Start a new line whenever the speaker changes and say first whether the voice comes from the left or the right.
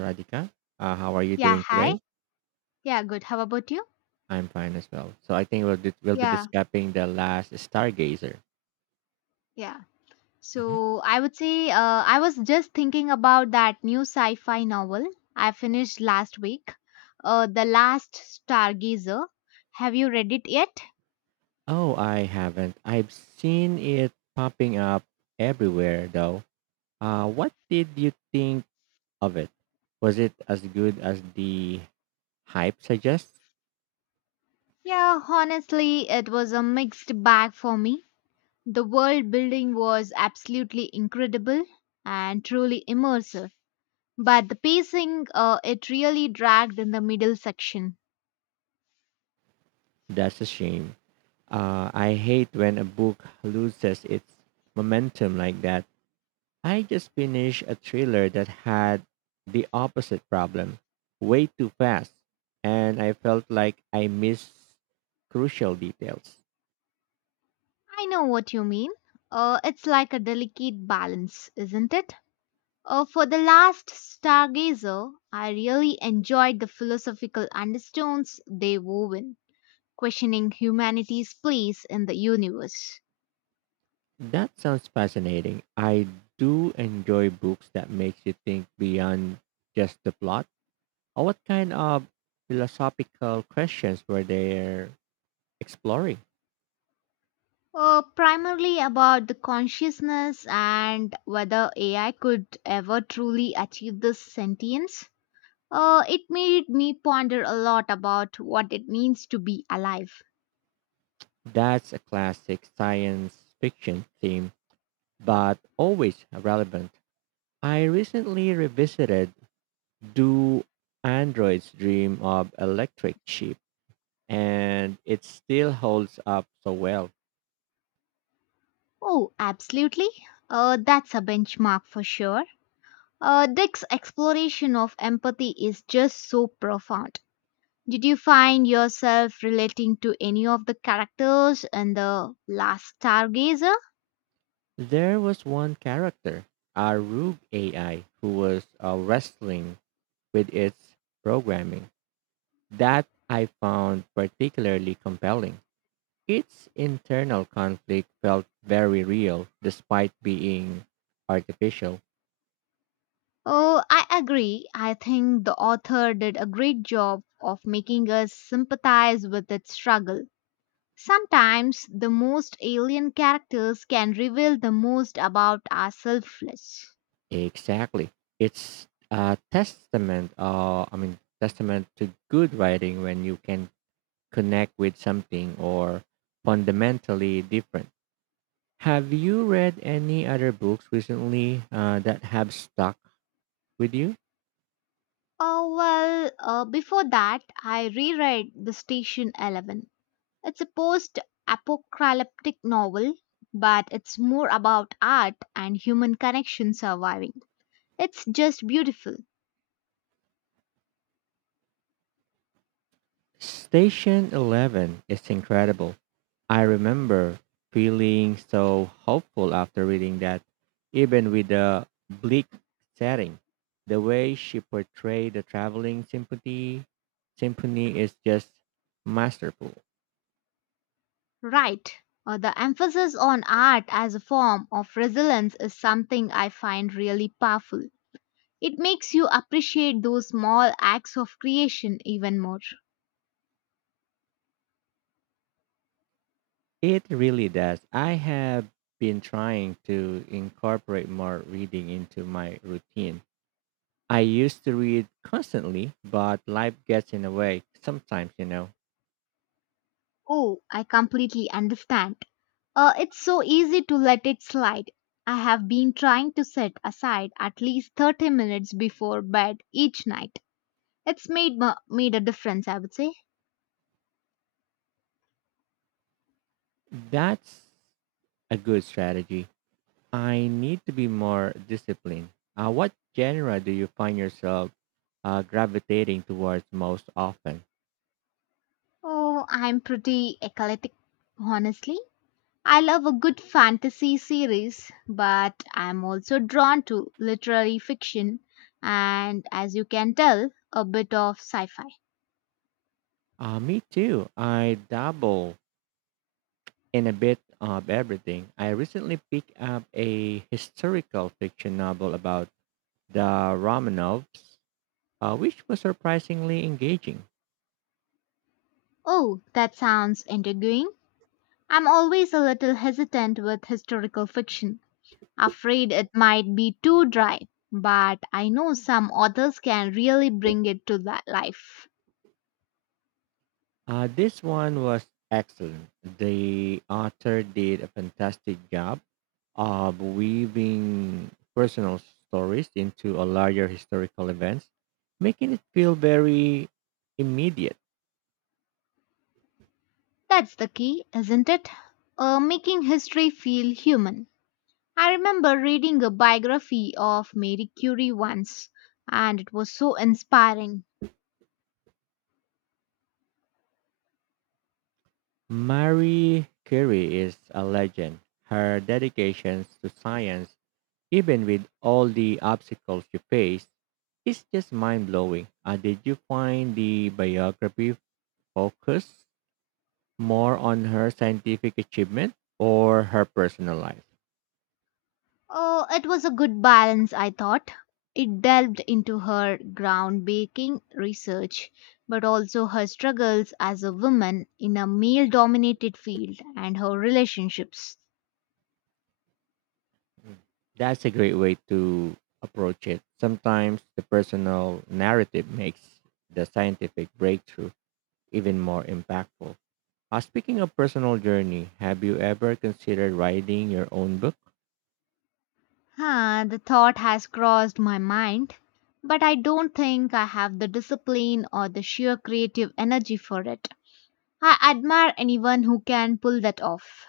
right: Radhika. How are you
left: Yeah,
right: doing
left: hi.
right: today?
left: Yeah, good. How about you?
right: I'm fine as well. So I think we'll be
left: Yeah,
right: discussing the last Stargazer.
left: yeah.
right: Mhm.
left: So I would say I was just thinking about that new sci fi novel I finished last week, The Last Stargazer. Have you read it yet?
right: Oh, I haven't. I've seen it popping up everywhere though. What did you think of it? Was it as good as the hype suggests?
left: Yeah, honestly, it was a mixed bag for me. The world building was absolutely incredible and truly immersive, but the pacing, it really dragged in the middle section.
right: That's a shame. I hate when a book loses its momentum like that. I just finished a thriller that had the opposite problem way too fast, and I felt like I missed crucial details.
left: I know what you mean. It's like a delicate balance, isn't it? For The Last Stargazer, I really enjoyed the philosophical undertones they wove in, questioning humanity's place in the universe.
right: That sounds fascinating. I do enjoy books that makes you think beyond just the plot. What kind of philosophical questions were they exploring?
left: Primarily about the consciousness and whether AI could ever truly achieve this sentience. It made me ponder a lot about what it means to be alive.
right: That's a classic science fiction theme, but always relevant. I recently revisited Do Androids Dream of Electric Sheep, and it still holds up so well.
left: Oh, absolutely. That's a benchmark for sure. Dick's exploration of empathy is just so profound. Did you find yourself relating to any of the characters in The Last Stargazer?
right: There was one character, a rogue AI, who was wrestling with its programming. That I found particularly compelling. Its internal conflict felt very real despite being artificial.
left: Oh, I agree. I think the author did a great job of making us sympathize with its struggle. Sometimes the most alien characters can reveal the most about our selfless.
right: Exactly. It's a testament to good writing when you can connect with something or fundamentally different. Have you read any other books recently that have stuck with you?
left: Oh, well, before that, I reread The Station Eleven. It's a post apocalyptic novel, but it's more about art and human connection surviving. It's just beautiful.
right: Station 11 is incredible. I remember feeling so hopeful after reading that, even with the bleak setting. The way she portrayed the traveling symphony is just masterful.
left: Right. The emphasis on art as a form of resilience is something I find really powerful. It makes you appreciate those small acts of creation even more.
right: It really does. I have been trying to incorporate more reading into my routine. I used to read constantly, but life gets in the way sometimes, you know.
left: Oh, I completely understand. It's so easy to let it slide. I have been trying to set aside at least 30 minutes before bed each night. It's made a difference, I would say.
right: That's a good strategy. I need to be more disciplined. What genre do you find yourself gravitating towards most often?
left: Oh, I'm pretty eclectic, honestly. I love a good fantasy series, but I'm also drawn to literary fiction and as you can tell, a bit of sci-fi.
right: Me too. I dabble in a bit of everything. I recently picked up a historical fiction novel about the Romanovs, which was surprisingly engaging.
left: Oh, that sounds intriguing. I'm always a little hesitant with historical fiction, afraid it might be too dry, but I know some authors can really bring it to life.
right: This one was excellent. The author did a fantastic job of weaving personal stories into a larger historical events, making it feel very immediate.
left: That's the key, isn't it? Making history feel human. I remember reading a biography of Mary Curie once, and it was so inspiring.
right: Marie Curie is a legend. Her dedication to science, even with all the obstacles she faced, is just mind blowing. Did you find the biography focused more on her scientific achievement or her personal life?
left: Oh, it was a good balance, I thought. It delved into her groundbreaking research, but also her struggles as a woman in a male dominated field and her relationships.
right: Mm. That's a great way to approach it. Sometimes the personal narrative makes the scientific breakthrough even more impactful. Speaking of personal journey, have you ever considered writing your own book?
left: Ah, the thought has crossed my mind, but I don't think I have the discipline or the sheer creative energy for it. I admire anyone who can pull that off.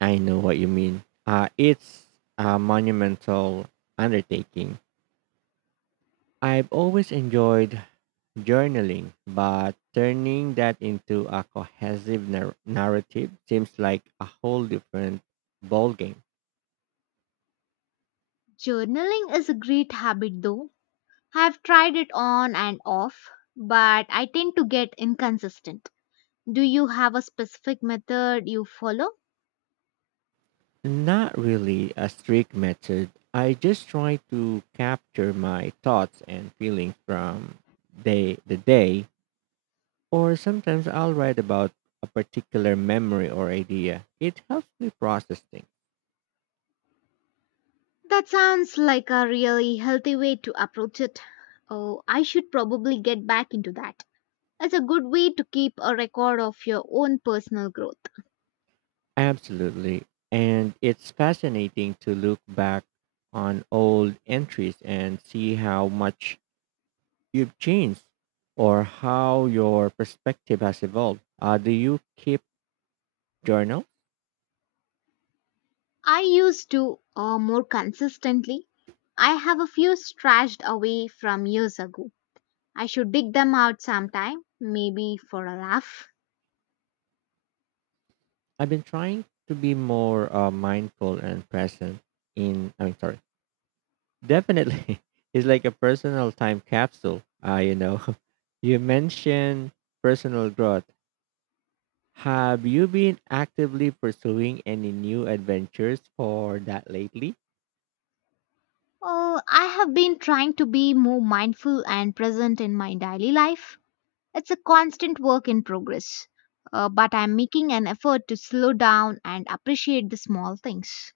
right: I know what you mean. It's a monumental undertaking. I've always enjoyed journaling, but turning that into a cohesive narrative seems like a whole different ballgame.
left: Journaling is a great habit, though. I've tried it on and off, but I tend to get inconsistent. Do you have a specific method you follow?
right: Not really a strict method. I just try to capture my thoughts and feelings from day the day, or sometimes I'll write about a particular memory or idea. It helps me process things.
left: That sounds like a really healthy way to approach it. Oh, I should probably get back into that. It's a good way to keep a record of your own personal growth.
right: Absolutely. And it's fascinating to look back on old entries and see how much you've changed or how your perspective has evolved. Do you keep journal?
left: I used to more consistently. I have a few stashed away from years ago. I should dig them out sometime, maybe for a laugh.
right: I've been trying to be more mindful and present in, I mean, sorry, definitely. It's like a personal time capsule. You mentioned personal growth. Have you been actively pursuing any new adventures for that lately?
left: Oh, I have been trying to be more mindful and present in my daily life. It's a constant work in progress, but I'm making an effort to slow down and appreciate the small things.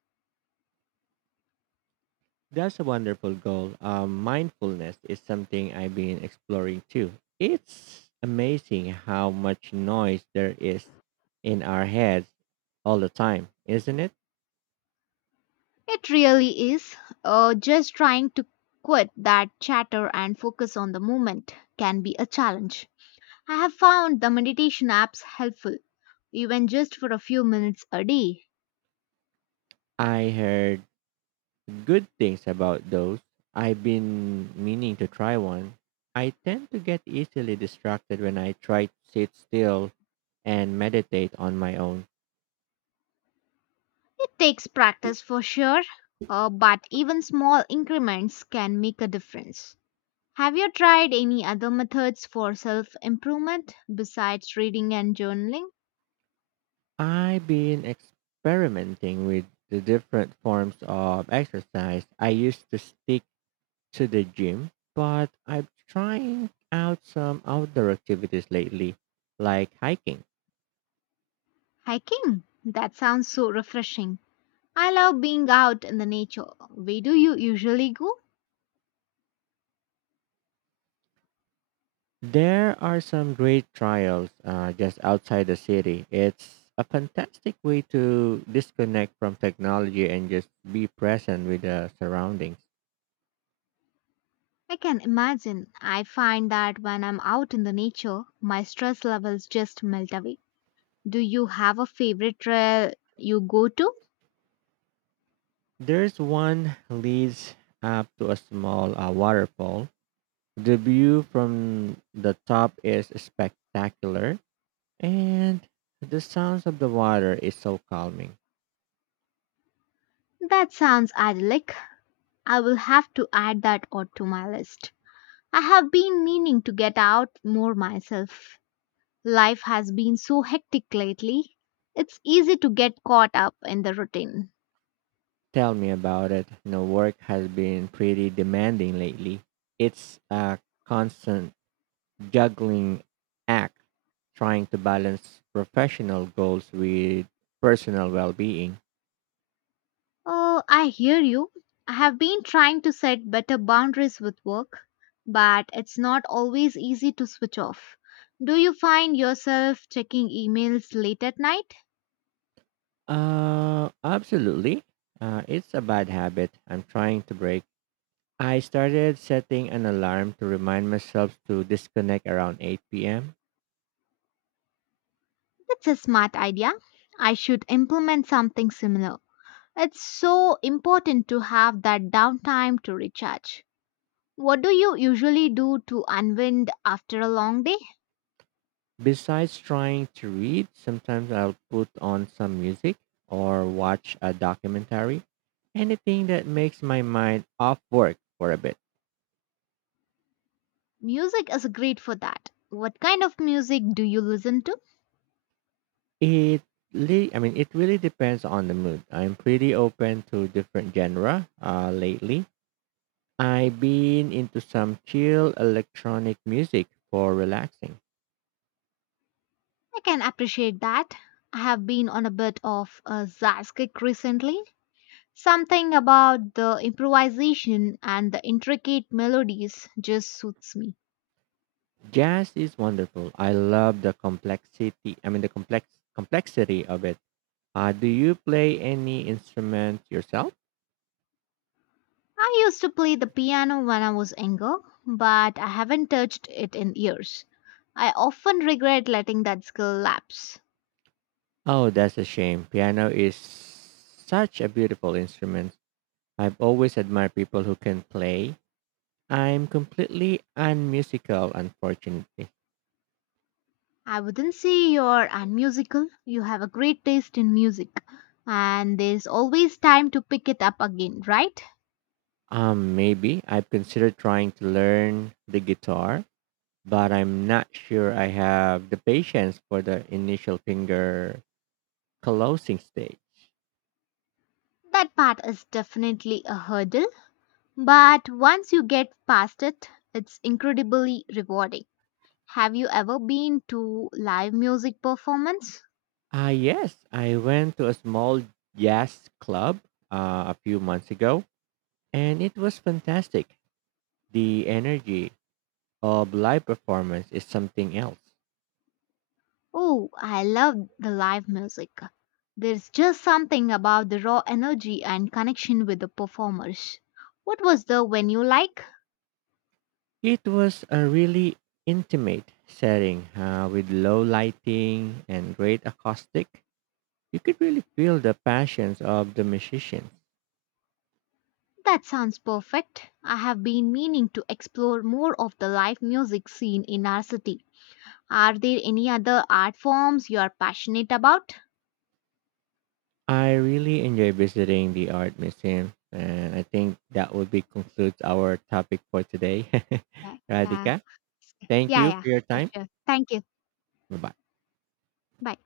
right: That's a wonderful goal. Mindfulness is something I've been exploring too. It's amazing how much noise there is in our heads all the time, isn't it?
left: It really is. Just trying to quit that chatter and focus on the moment can be a challenge. I have found the meditation apps helpful, even just for a few minutes a day.
right: I heard good things about those. I've been meaning to try one. I tend to get easily distracted when I try to sit still and meditate on my own.
left: It takes practice for sure, but even small increments can make a difference. Have you tried any other methods for self improvement besides reading and journaling?
right: I've been experimenting with the different forms of exercise. I used to stick to the gym, but I'm trying out some outdoor activities lately, like hiking.
left: Hiking? That sounds so refreshing. I love being out in the nature. Where do you usually go?
right: There are some great trails just outside the city. It's a fantastic way to disconnect from technology and just be present with the surroundings.
left: I can imagine. I find that when I'm out in the nature, my stress levels just melt away. Do you have a favorite trail you go to?
right: There's one leads up to a small waterfall. The view from the top is spectacular, and the sounds of the water is so calming.
left: That sounds idyllic. I will have to add that odd to my list. I have been meaning to get out more myself. Life has been so hectic lately. It's easy to get caught up in the routine.
right: Tell me about it. You know, work has been pretty demanding lately. It's a constant juggling act trying to balance professional goals with personal well being.
left: Oh, I hear you. I have been trying to set better boundaries with work, but it's not always easy to switch off. Do you find yourself checking emails late at night?
right: Absolutely. It's a bad habit I'm trying to break. I started setting an alarm to remind myself to disconnect around 8 p.m.
left: That's a smart idea. I should implement something similar. It's so important to have that downtime to recharge. What do you usually do to unwind after a long day?
right: Besides trying to read, sometimes I'll put on some music or watch a documentary. Anything that makes my mind off work for a bit.
left: Music is great for that. What kind of music do you listen to?
right: It I mean it really depends on the mood. I'm pretty open to different genre lately. I've been into some chill electronic music for relaxing.
left: I can appreciate that. I have been on a bit of a jazz kick recently. Something about the improvisation and the intricate melodies just suits me.
right: Jazz is wonderful. I love the complexity. I mean the complex complexity of it. Do you play any instrument yourself?
left: I used to play the piano when I was younger, but I haven't touched it in years. I often regret letting that skill lapse.
right: Oh, that's a shame. Piano is such a beautiful instrument. I've always admired people who can play. I'm completely unmusical, unfortunately.
left: I wouldn't say you're unmusical, you have a great taste in music, and there's always time to pick it up again, right?
right: Maybe I've considered trying to learn the guitar, but I'm not sure I have the patience for the initial finger closing stage.
left: That part is definitely a hurdle, but once you get past it, it's incredibly rewarding. Have you ever been to live music performance?
right: Ah, yes, I went to a small jazz club a few months ago, and it was fantastic. The energy of live performance is something else.
left: Oh, I love the live music. There's just something about the raw energy and connection with the performers. What was the venue like?
right: It was a really intimate setting with low lighting and great acoustic. You could really feel the passions of the musicians.
left: That sounds perfect. I have been meaning to explore more of the live music scene in our city. Are there any other art forms you are passionate about?
right: I really enjoy visiting the art museum, and I think that would be concludes our topic for today.
left: Yeah, yeah,
right: Radhika, thank
left: yeah,
right: you
left: yeah,
right: for your
left: for
right: time.
left: sure. Thank you.
right: Bye bye.
left: Bye.